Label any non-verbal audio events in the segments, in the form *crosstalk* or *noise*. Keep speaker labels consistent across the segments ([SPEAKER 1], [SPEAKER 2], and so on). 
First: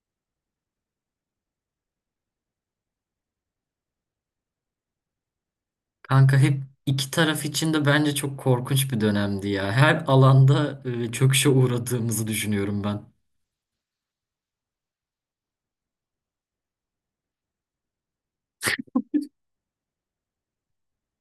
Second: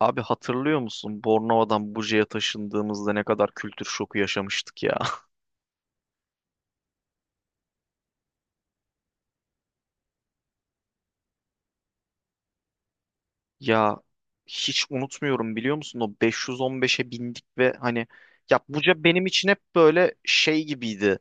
[SPEAKER 1] Abi, hatırlıyor musun? Bornova'dan Buca'ya taşındığımızda ne kadar kültür şoku yaşamıştık ya. *laughs*
[SPEAKER 2] Kanka hep iki taraf için de bence çok korkunç bir dönemdi ya. Her alanda çöküşe uğradığımızı düşünüyorum ben.
[SPEAKER 1] Ya, hiç unutmuyorum, biliyor musun? O 515'e bindik ve hani, ya Buca benim için hep böyle şey gibiydi.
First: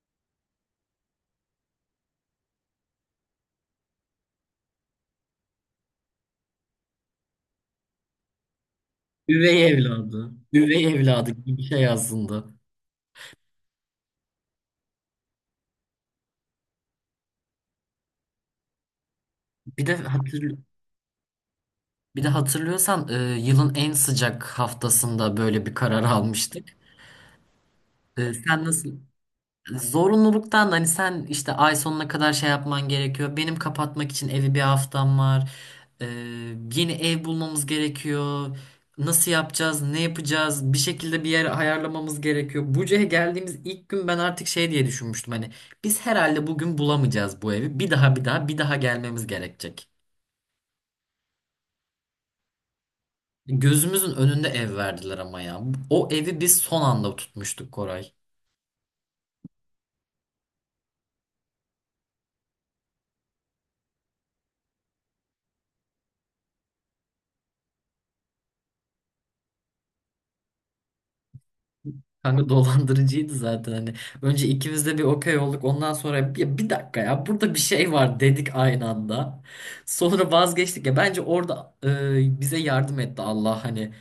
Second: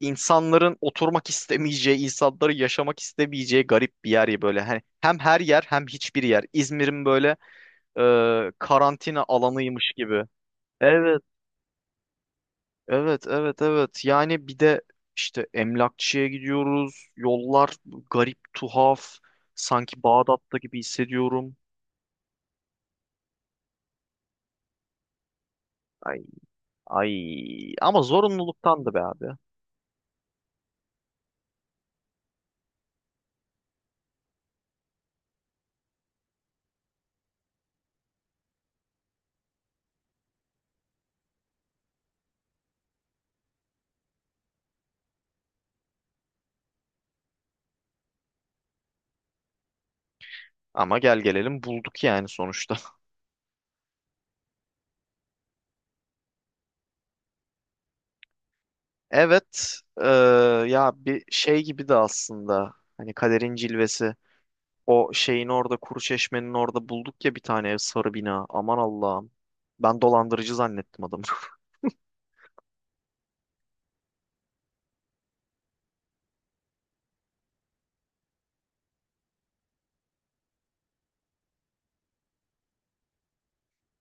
[SPEAKER 1] İnsanların oturmak istemeyeceği, insanların yaşamak istemeyeceği garip bir yer ya böyle. Hani hem her yer hem hiçbir yer. İzmir'in böyle e, karantina
[SPEAKER 2] Üvey
[SPEAKER 1] alanıymış gibi.
[SPEAKER 2] evladı, üvey
[SPEAKER 1] Evet.
[SPEAKER 2] evladı gibi bir şey aslında.
[SPEAKER 1] Evet, evet, evet. Yani bir de işte emlakçıya gidiyoruz. Yollar garip, tuhaf.
[SPEAKER 2] Bir de
[SPEAKER 1] Sanki Bağdat'ta
[SPEAKER 2] hatırl
[SPEAKER 1] gibi hissediyorum.
[SPEAKER 2] bir de hatırlıyorsan yılın en sıcak haftasında böyle bir karar
[SPEAKER 1] Ay,
[SPEAKER 2] almıştık.
[SPEAKER 1] ay. Ama
[SPEAKER 2] E, sen
[SPEAKER 1] zorunluluktandı
[SPEAKER 2] nasıl
[SPEAKER 1] be abi.
[SPEAKER 2] Zorunluluktan da hani sen işte ay sonuna kadar şey yapman gerekiyor. Benim kapatmak için evi bir haftam var. Ee, yeni ev bulmamız gerekiyor. Nasıl yapacağız? Ne yapacağız? Bir şekilde bir yer ayarlamamız gerekiyor. Buca'ya geldiğimiz ilk gün ben artık şey diye düşünmüştüm. Hani biz herhalde bugün bulamayacağız bu evi. Bir daha bir daha bir daha gelmemiz gerekecek.
[SPEAKER 1] Ama gel gelelim bulduk yani sonuçta. *laughs*
[SPEAKER 2] Gözümüzün önünde ev verdiler ama ya. O evi biz son anda tutmuştuk Koray.
[SPEAKER 1] Evet, ya bir şey gibi de aslında. Hani, kaderin cilvesi. O şeyin orada, kuru çeşmenin orada bulduk ya bir tane ev, sarı bina. Aman Allah'ım. Ben dolandırıcı zannettim adamı. *laughs*
[SPEAKER 2] Kanka dolandırıcıydı zaten hani. Önce ikimiz de bir okey olduk. Ondan sonra bir dakika ya burada bir şey var dedik aynı anda. Sonra vazgeçtik ya. Bence orada bize yardım etti Allah hani.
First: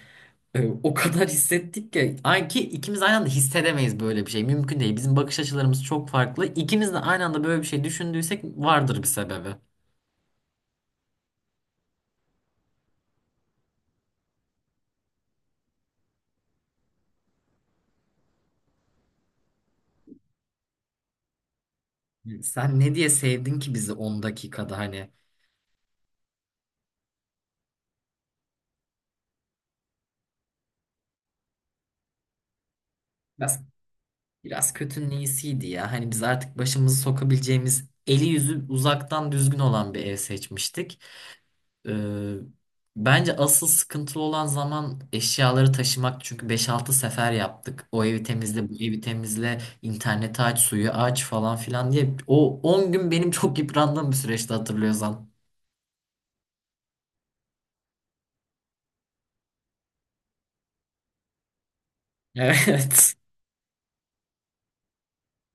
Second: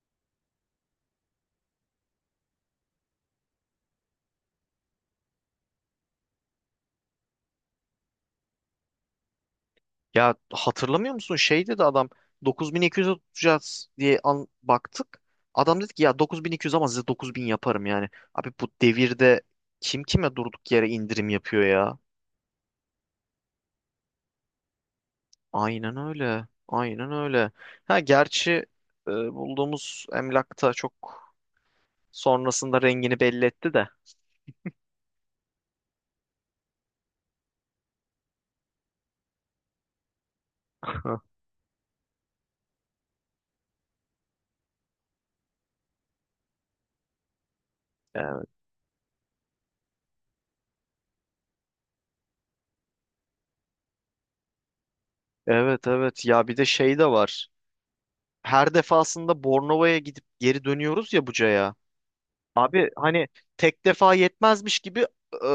[SPEAKER 2] E, o kadar hissettik ki. Ay ki ikimiz aynı anda hissedemeyiz böyle bir şey. Mümkün değil. Bizim bakış açılarımız çok farklı. İkimiz de aynı anda böyle bir şey düşündüysek vardır bir sebebi.
[SPEAKER 1] Ya, hatırlamıyor musun? Şey dedi adam, 9200'e tutacağız diye an baktık. Adam dedi ki ya, 9.200 ama size 9.000 yaparım yani. Abi, bu devirde kim kime durduk yere indirim yapıyor ya?
[SPEAKER 2] Sen ne diye sevdin ki bizi 10 dakikada hani?
[SPEAKER 1] Aynen öyle. Aynen öyle. Ha gerçi bulduğumuz emlakta çok sonrasında rengini belli
[SPEAKER 2] Ya,
[SPEAKER 1] etti de.
[SPEAKER 2] biraz kötünün iyisiydi ya. Hani biz artık başımızı sokabileceğimiz eli yüzü uzaktan düzgün olan bir ev seçmiştik. Ee, bence asıl sıkıntılı olan zaman eşyaları taşımak. Çünkü beş altı sefer yaptık. O evi
[SPEAKER 1] *laughs*
[SPEAKER 2] temizle, bu evi temizle, interneti aç, suyu aç falan filan diye. O 10 gün benim çok yıprandığım bir süreçti hatırlıyorsan.
[SPEAKER 1] Evet, evet, ya bir de şey de var. Her defasında Bornova'ya gidip geri dönüyoruz ya Buca'ya. Abi
[SPEAKER 2] Evet.
[SPEAKER 1] hani,
[SPEAKER 2] *laughs*
[SPEAKER 1] tek defa yetmezmiş gibi e,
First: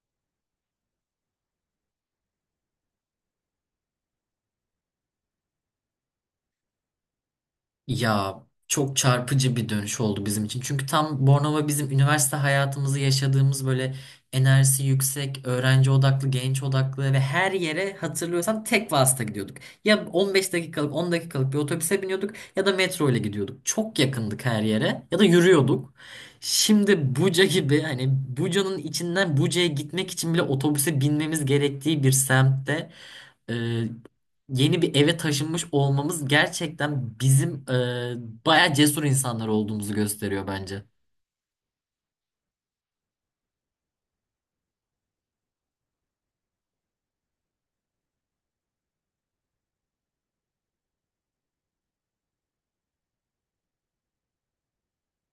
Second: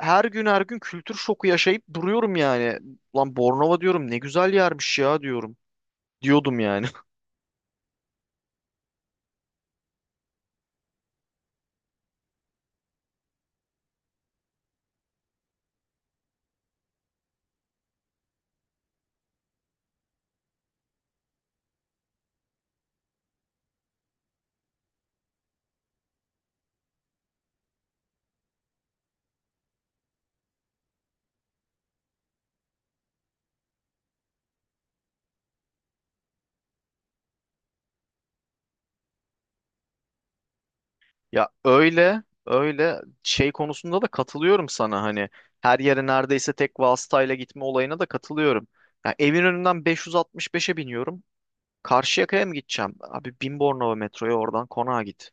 [SPEAKER 1] her gün her gün kültür şoku yaşayıp duruyorum yani. Lan Bornova diyorum, ne güzel yermiş ya diyorum. Diyordum yani. *laughs*
[SPEAKER 2] Ya, çok çarpıcı bir dönüş oldu bizim için. Çünkü tam Bornova bizim üniversite hayatımızı yaşadığımız böyle enerjisi yüksek, öğrenci odaklı, genç odaklı ve her yere hatırlıyorsan tek vasıta gidiyorduk. Ya 15 dakikalık, 10 dakikalık bir otobüse biniyorduk ya da metro ile gidiyorduk. Çok yakındık her yere ya da yürüyorduk. Şimdi Buca gibi hani Buca'nın içinden Buca'ya gitmek için bile otobüse binmemiz gerektiği bir semtte e, yeni bir eve taşınmış olmamız gerçekten bizim bayağı cesur insanlar olduğumuzu gösteriyor bence.
[SPEAKER 1] Ya öyle öyle, şey konusunda da katılıyorum sana, hani her yere neredeyse tek vasıtayla gitme olayına da katılıyorum. Ya, evin önünden 565'e biniyorum. Karşıyaka'ya mı gideceğim? Abi, bin Bornova metroya, oradan konağa git.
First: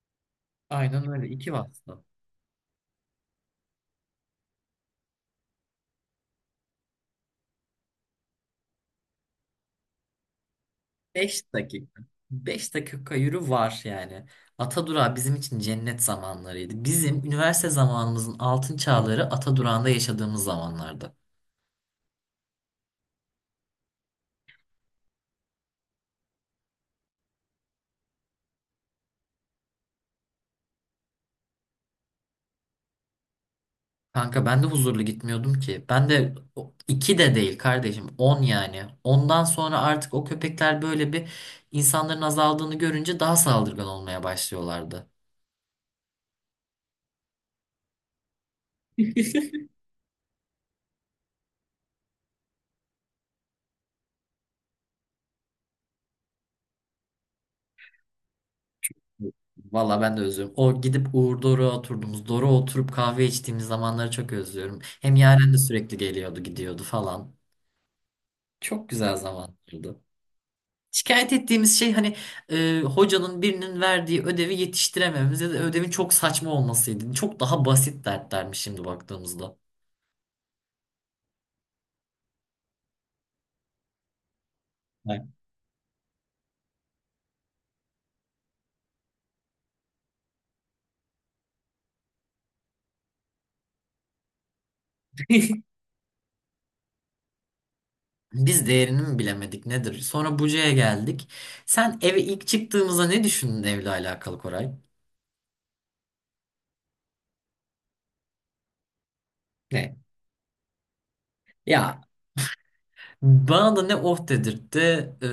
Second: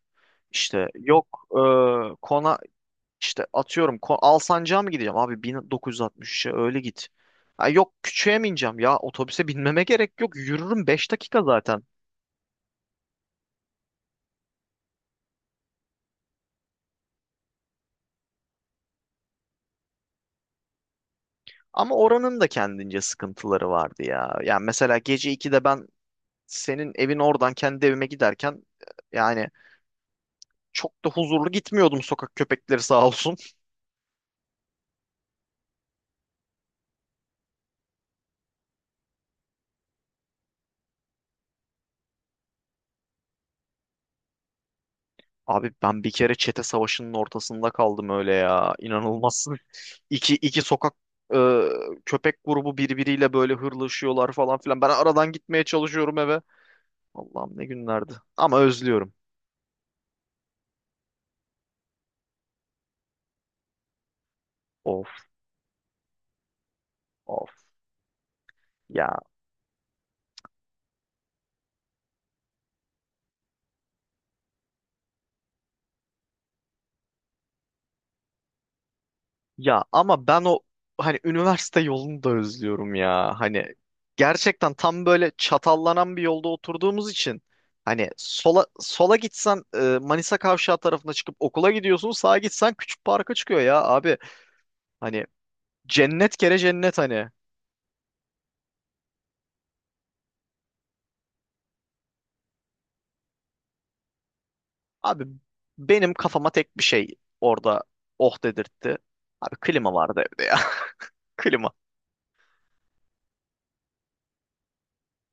[SPEAKER 1] İşte
[SPEAKER 2] Aynen öyle.
[SPEAKER 1] yok
[SPEAKER 2] İki vasıta.
[SPEAKER 1] e, kona işte atıyorum kon, Alsancak'a mı gideceğim abi, 1963'e öyle git. Ha, yok küçüğe mi ineceğim, ya otobüse binmeme gerek yok, yürürüm 5 dakika
[SPEAKER 2] Beş
[SPEAKER 1] zaten.
[SPEAKER 2] dakika. Beş dakika yürü var yani. Atadurağı bizim için cennet zamanlarıydı. Bizim üniversite zamanımızın altın çağları Atadurağı'nda yaşadığımız zamanlardı.
[SPEAKER 1] Ama oranın da kendince sıkıntıları vardı ya. Yani mesela gece 2'de ben senin evin oradan kendi evime giderken yani çok da huzurlu gitmiyordum, sokak köpekleri sağ olsun.
[SPEAKER 2] Kanka ben de huzurlu gitmiyordum ki. Ben de iki de değil kardeşim. On yani. Ondan sonra artık o köpekler böyle bir insanların azaldığını görünce daha saldırgan olmaya başlıyorlardı.
[SPEAKER 1] Abi, ben bir kere çete savaşının ortasında kaldım öyle ya. İnanılmazsın.
[SPEAKER 2] *laughs*
[SPEAKER 1] *laughs* İki sokak e, köpek grubu birbiriyle böyle hırlaşıyorlar falan filan. Ben aradan gitmeye çalışıyorum eve. Allah'ım, ne günlerdi. Ama özlüyorum.
[SPEAKER 2] Valla ben de özlüyorum. O gidip Uğur Doruk'a oturduğumuz, Doruk'a oturup kahve içtiğimiz zamanları çok özlüyorum.
[SPEAKER 1] Of,
[SPEAKER 2] Hem Yaren de sürekli geliyordu, gidiyordu falan.
[SPEAKER 1] of
[SPEAKER 2] Çok güzel
[SPEAKER 1] ya.
[SPEAKER 2] zamanlardı. Şikayet ettiğimiz şey hani hocanın birinin verdiği ödevi yetiştiremememiz ya da ödevin çok saçma olmasıydı. Çok daha basit dertlermiş şimdi baktığımızda.
[SPEAKER 1] Ya ama ben o, hani üniversite yolunu da özlüyorum ya. Hani gerçekten tam
[SPEAKER 2] Evet.
[SPEAKER 1] böyle çatallanan bir yolda oturduğumuz için, hani sola gitsen Manisa Kavşağı tarafına çıkıp okula gidiyorsun. Sağa gitsen Küçük Park'a çıkıyor ya abi. Hani
[SPEAKER 2] *laughs*
[SPEAKER 1] cennet kere cennet hani.
[SPEAKER 2] Biz değerini mi bilemedik nedir? Sonra Buca'ya geldik. Sen eve ilk çıktığımızda ne düşündün evle alakalı Koray?
[SPEAKER 1] Abi, benim kafama tek bir şey orada oh dedirtti. Abi, klima
[SPEAKER 2] Ne?
[SPEAKER 1] vardı evde ya. *laughs* Klima.
[SPEAKER 2] Ya, bana da ne oh dedirtti. Ee,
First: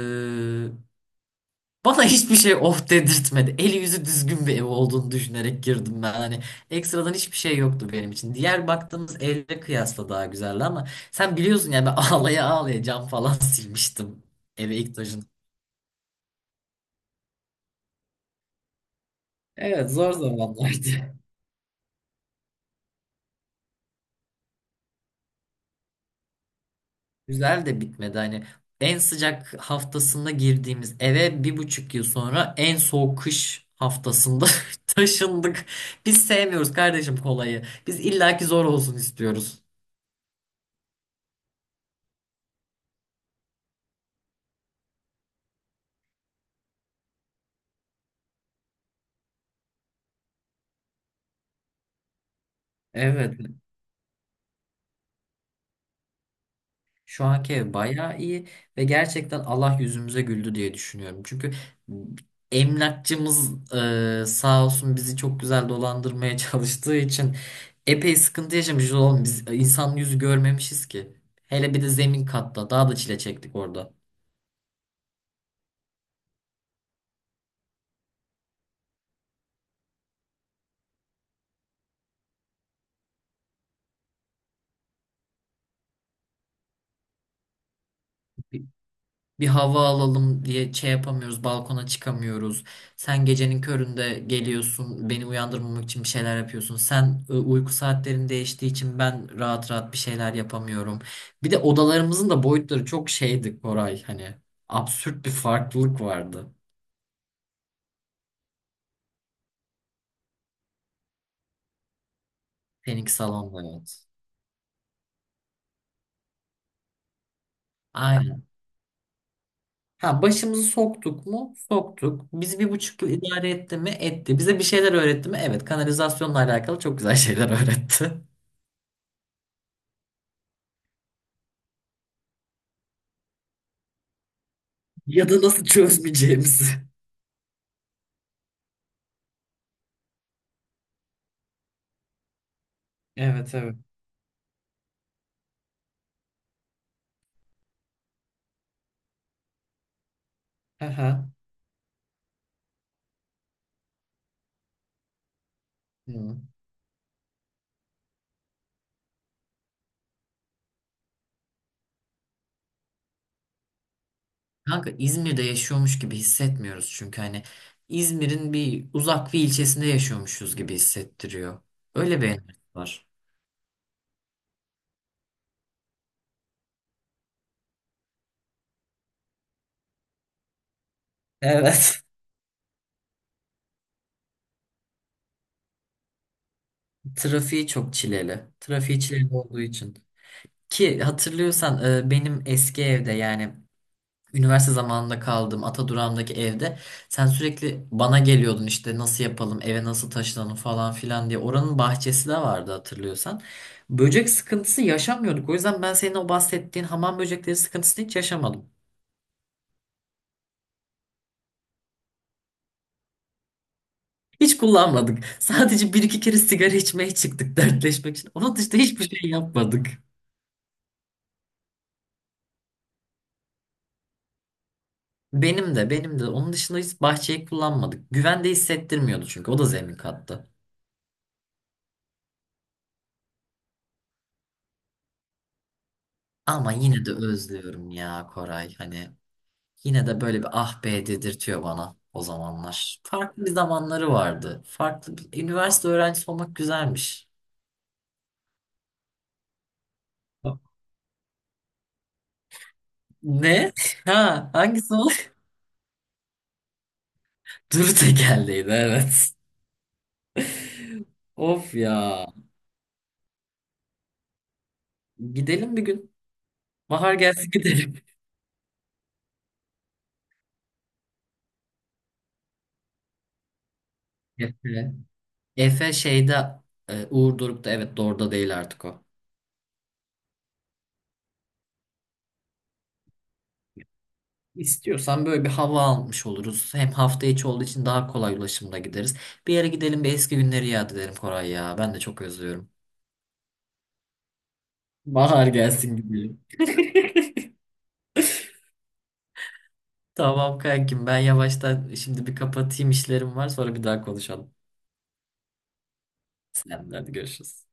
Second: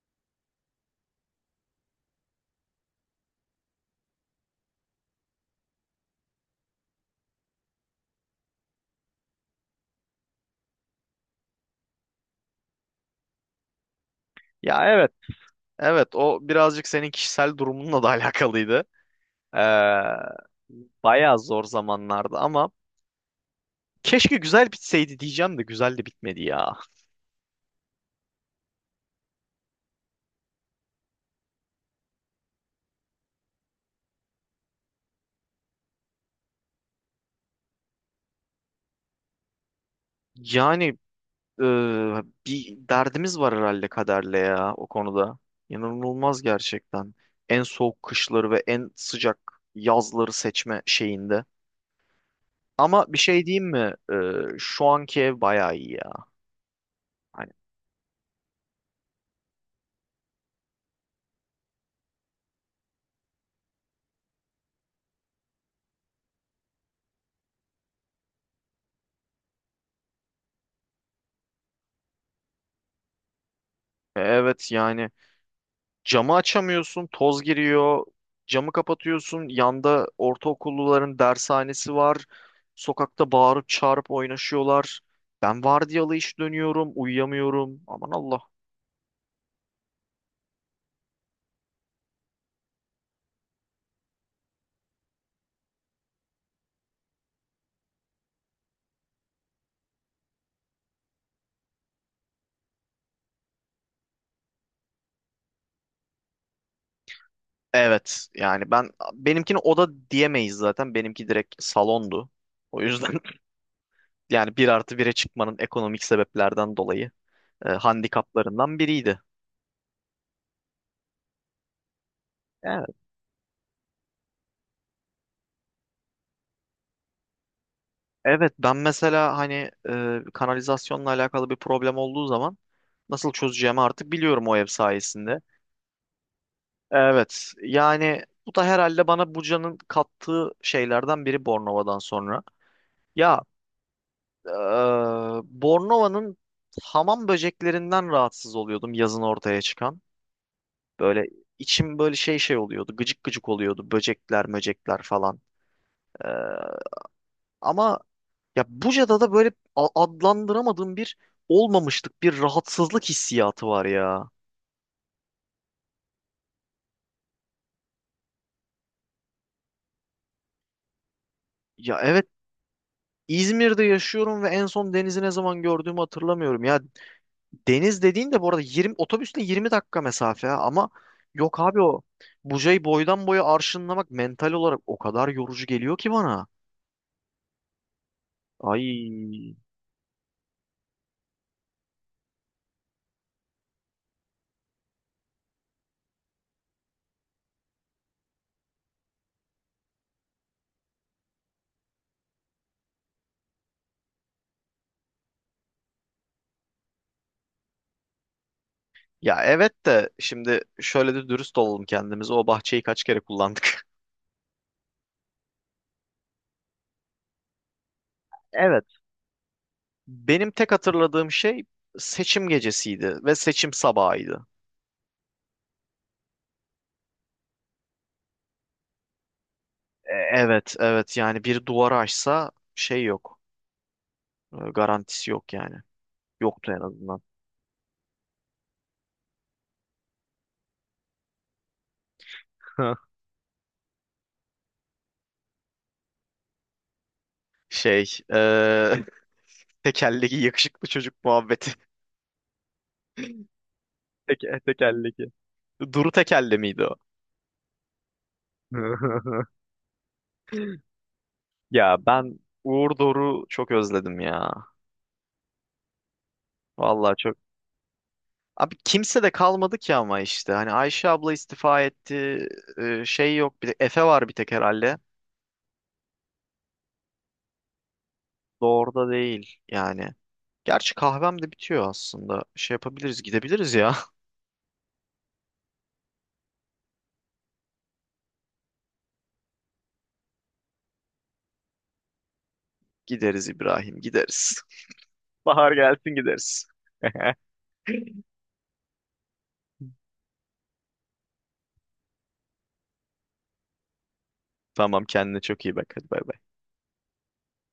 [SPEAKER 2] Bana hiçbir şey of dedirtmedi. Eli yüzü düzgün bir ev olduğunu düşünerek girdim ben. Hani ekstradan hiçbir şey yoktu benim için. Diğer baktığımız evle kıyasla daha güzeldi ama sen biliyorsun yani ben *laughs* ağlaya ağlaya cam falan *laughs* silmiştim eve
[SPEAKER 1] Ya
[SPEAKER 2] ilk
[SPEAKER 1] evet.
[SPEAKER 2] taşın.
[SPEAKER 1] Evet, o birazcık senin kişisel durumunla da *laughs* alakalıydı. Ee,
[SPEAKER 2] Evet, zor zamanlardı.
[SPEAKER 1] Bayağı
[SPEAKER 2] *laughs*
[SPEAKER 1] zor zamanlardı ama keşke güzel bitseydi diyeceğim, de güzel de bitmedi ya.
[SPEAKER 2] Güzel de bitmedi. Hani en sıcak haftasında girdiğimiz eve bir buçuk yıl sonra en soğuk kış haftasında *laughs* taşındık. Biz sevmiyoruz kardeşim kolayı. Biz illaki zor olsun istiyoruz.
[SPEAKER 1] Yani bir derdimiz var herhalde kaderle ya, o konuda. İnanılmaz gerçekten. En soğuk kışları ve en sıcak yazları seçme şeyinde. Ama bir
[SPEAKER 2] Evet.
[SPEAKER 1] şey diyeyim mi? Şu anki ev bayağı iyi ya.
[SPEAKER 2] Şu
[SPEAKER 1] Hani,
[SPEAKER 2] anki ev bayağı iyi ve gerçekten Allah yüzümüze güldü diye düşünüyorum. Çünkü emlakçımız sağ olsun bizi çok güzel dolandırmaya *laughs* çalıştığı için epey sıkıntı yaşamışız oğlum. Biz insan yüzü görmemişiz ki. Hele bir de zemin katta daha da çile çektik orada.
[SPEAKER 1] evet yani camı açamıyorsun, toz giriyor. Camı kapatıyorsun. Yanda ortaokulluların dershanesi var. Sokakta bağırıp çağırıp oynaşıyorlar. Ben vardiyalı iş dönüyorum, uyuyamıyorum. Aman Allah.
[SPEAKER 2] Bir hava alalım diye şey yapamıyoruz, balkona çıkamıyoruz. Sen gecenin köründe geliyorsun, beni uyandırmamak için bir şeyler yapıyorsun. Sen uyku saatlerin değiştiği için ben rahat rahat bir şeyler yapamıyorum. Bir de odalarımızın da boyutları çok şeydi Koray hani absürt bir farklılık vardı.
[SPEAKER 1] Evet yani ben benimkini oda diyemeyiz zaten. Benimki direkt salondu. O
[SPEAKER 2] Seninki
[SPEAKER 1] yüzden
[SPEAKER 2] salonda,
[SPEAKER 1] *laughs*
[SPEAKER 2] evet.
[SPEAKER 1] yani bir artı bire çıkmanın ekonomik sebeplerden dolayı
[SPEAKER 2] Aynen.
[SPEAKER 1] handikaplarından biriydi.
[SPEAKER 2] Ha, başımızı soktuk mu? Soktuk. Bizi bir
[SPEAKER 1] Evet.
[SPEAKER 2] buçuk yıl idare etti mi? Etti. Bize bir şeyler öğretti mi? Evet. Kanalizasyonla alakalı çok güzel şeyler öğretti. *laughs*
[SPEAKER 1] Evet, ben mesela hani kanalizasyonla alakalı bir problem olduğu zaman nasıl çözeceğimi artık biliyorum, o ev
[SPEAKER 2] Ya
[SPEAKER 1] sayesinde.
[SPEAKER 2] da nasıl çözmeyeceğimizi.
[SPEAKER 1] Evet yani bu da herhalde bana Buca'nın kattığı şeylerden biri, Bornova'dan sonra. Ya,
[SPEAKER 2] Evet, evet.
[SPEAKER 1] Ee, Bornova'nın hamam böceklerinden rahatsız oluyordum, yazın ortaya çıkan.
[SPEAKER 2] Hı
[SPEAKER 1] Böyle
[SPEAKER 2] hı.
[SPEAKER 1] içim böyle şey oluyordu. Gıcık gıcık oluyordu. Böcekler, möcekler falan. Ee,
[SPEAKER 2] Hı.
[SPEAKER 1] Ama ya Buca'da da böyle adlandıramadığım bir olmamışlık, bir rahatsızlık hissiyatı var ya.
[SPEAKER 2] Kanka İzmir'de yaşıyormuş gibi hissetmiyoruz çünkü hani İzmir'in bir uzak bir ilçesinde yaşıyormuşuz gibi hissettiriyor.
[SPEAKER 1] Ya
[SPEAKER 2] Öyle
[SPEAKER 1] evet,
[SPEAKER 2] bir enerji var.
[SPEAKER 1] İzmir'de yaşıyorum ve en son denizi ne zaman gördüğümü hatırlamıyorum. Ya, deniz dediğin de bu arada 20 otobüsle 20 dakika mesafe ha. Ama yok abi, o
[SPEAKER 2] Evet.
[SPEAKER 1] Buca'yı boydan boya arşınlamak mental olarak o kadar yorucu geliyor ki bana.
[SPEAKER 2] *laughs* Trafiği çok çileli.
[SPEAKER 1] Ay,
[SPEAKER 2] Trafiği çileli olduğu için. Ki hatırlıyorsan benim eski evde yani üniversite zamanında kaldığım Atadurağım'daki evde sen sürekli bana geliyordun işte nasıl yapalım eve nasıl taşınalım falan filan diye. Oranın bahçesi de vardı hatırlıyorsan. Böcek sıkıntısı yaşamıyorduk. O yüzden ben senin o bahsettiğin hamam böcekleri sıkıntısını hiç yaşamadım.
[SPEAKER 1] ya evet, de şimdi şöyle de dürüst olalım kendimize, o bahçeyi kaç kere kullandık? *laughs*
[SPEAKER 2] Hiç kullanmadık. Sadece bir iki kere sigara içmeye çıktık dertleşmek için. Onun dışında
[SPEAKER 1] Evet,
[SPEAKER 2] hiçbir şey yapmadık.
[SPEAKER 1] benim tek hatırladığım şey seçim gecesiydi ve seçim sabahıydı.
[SPEAKER 2] Benim de, benim de. Onun dışında hiç bahçeyi kullanmadık. Güvende hissettirmiyordu çünkü o da zemin kattı.
[SPEAKER 1] Evet, evet yani bir duvarı aşsa şey yok. Garantisi yok yani, yoktu
[SPEAKER 2] Ama
[SPEAKER 1] en
[SPEAKER 2] yine de
[SPEAKER 1] azından.
[SPEAKER 2] özlüyorum ya Koray. Hani yine de böyle bir ah be dedirtiyor bana o zamanlar.
[SPEAKER 1] *laughs*
[SPEAKER 2] Farklı bir zamanları vardı. Farklı bir üniversite öğrencisi olmak güzelmiş.
[SPEAKER 1] Şey, tekerleki yakışıklı çocuk muhabbeti.
[SPEAKER 2] Ne? *laughs*
[SPEAKER 1] *laughs*
[SPEAKER 2] Ha, hangisi o?
[SPEAKER 1] Tekerleki. Duru tekerle miydi o?
[SPEAKER 2] *laughs* Duru tekerleğiydi, evet.
[SPEAKER 1] *laughs*
[SPEAKER 2] *laughs* Of
[SPEAKER 1] Ya
[SPEAKER 2] ya.
[SPEAKER 1] ben Uğur Doruk'u çok özledim ya.
[SPEAKER 2] Gidelim bir gün. Bahar
[SPEAKER 1] Vallahi çok.
[SPEAKER 2] gelsin gidelim.
[SPEAKER 1] Abi, kimse de kalmadı ki ama işte. Hani Ayşe abla istifa etti. Şey yok. Bir de Efe var bir
[SPEAKER 2] *laughs*
[SPEAKER 1] tek
[SPEAKER 2] Efe.
[SPEAKER 1] herhalde.
[SPEAKER 2] Efe şeyde Uğur Doruk'ta, evet, Dor'da değil artık o.
[SPEAKER 1] Doğru'da değil yani. Gerçi kahvem de bitiyor aslında. Şey yapabiliriz, gidebiliriz ya.
[SPEAKER 2] İstiyorsan böyle bir hava almış oluruz. Hem hafta içi olduğu için daha kolay ulaşımda gideriz. Bir yere gidelim, bir eski günleri yad edelim Koray ya. Ben de çok özlüyorum.
[SPEAKER 1] *laughs* Gideriz İbrahim, gideriz. *laughs*
[SPEAKER 2] Bahar
[SPEAKER 1] Bahar
[SPEAKER 2] gelsin
[SPEAKER 1] gelsin
[SPEAKER 2] gibi.
[SPEAKER 1] gideriz. *laughs*
[SPEAKER 2] *laughs* Tamam kankim, ben yavaştan şimdi bir kapatayım, işlerim var, sonra bir daha konuşalım.
[SPEAKER 1] Tamam, kendine çok iyi bak. Hadi, bay bay.
[SPEAKER 2] Selamlar, hadi görüşürüz.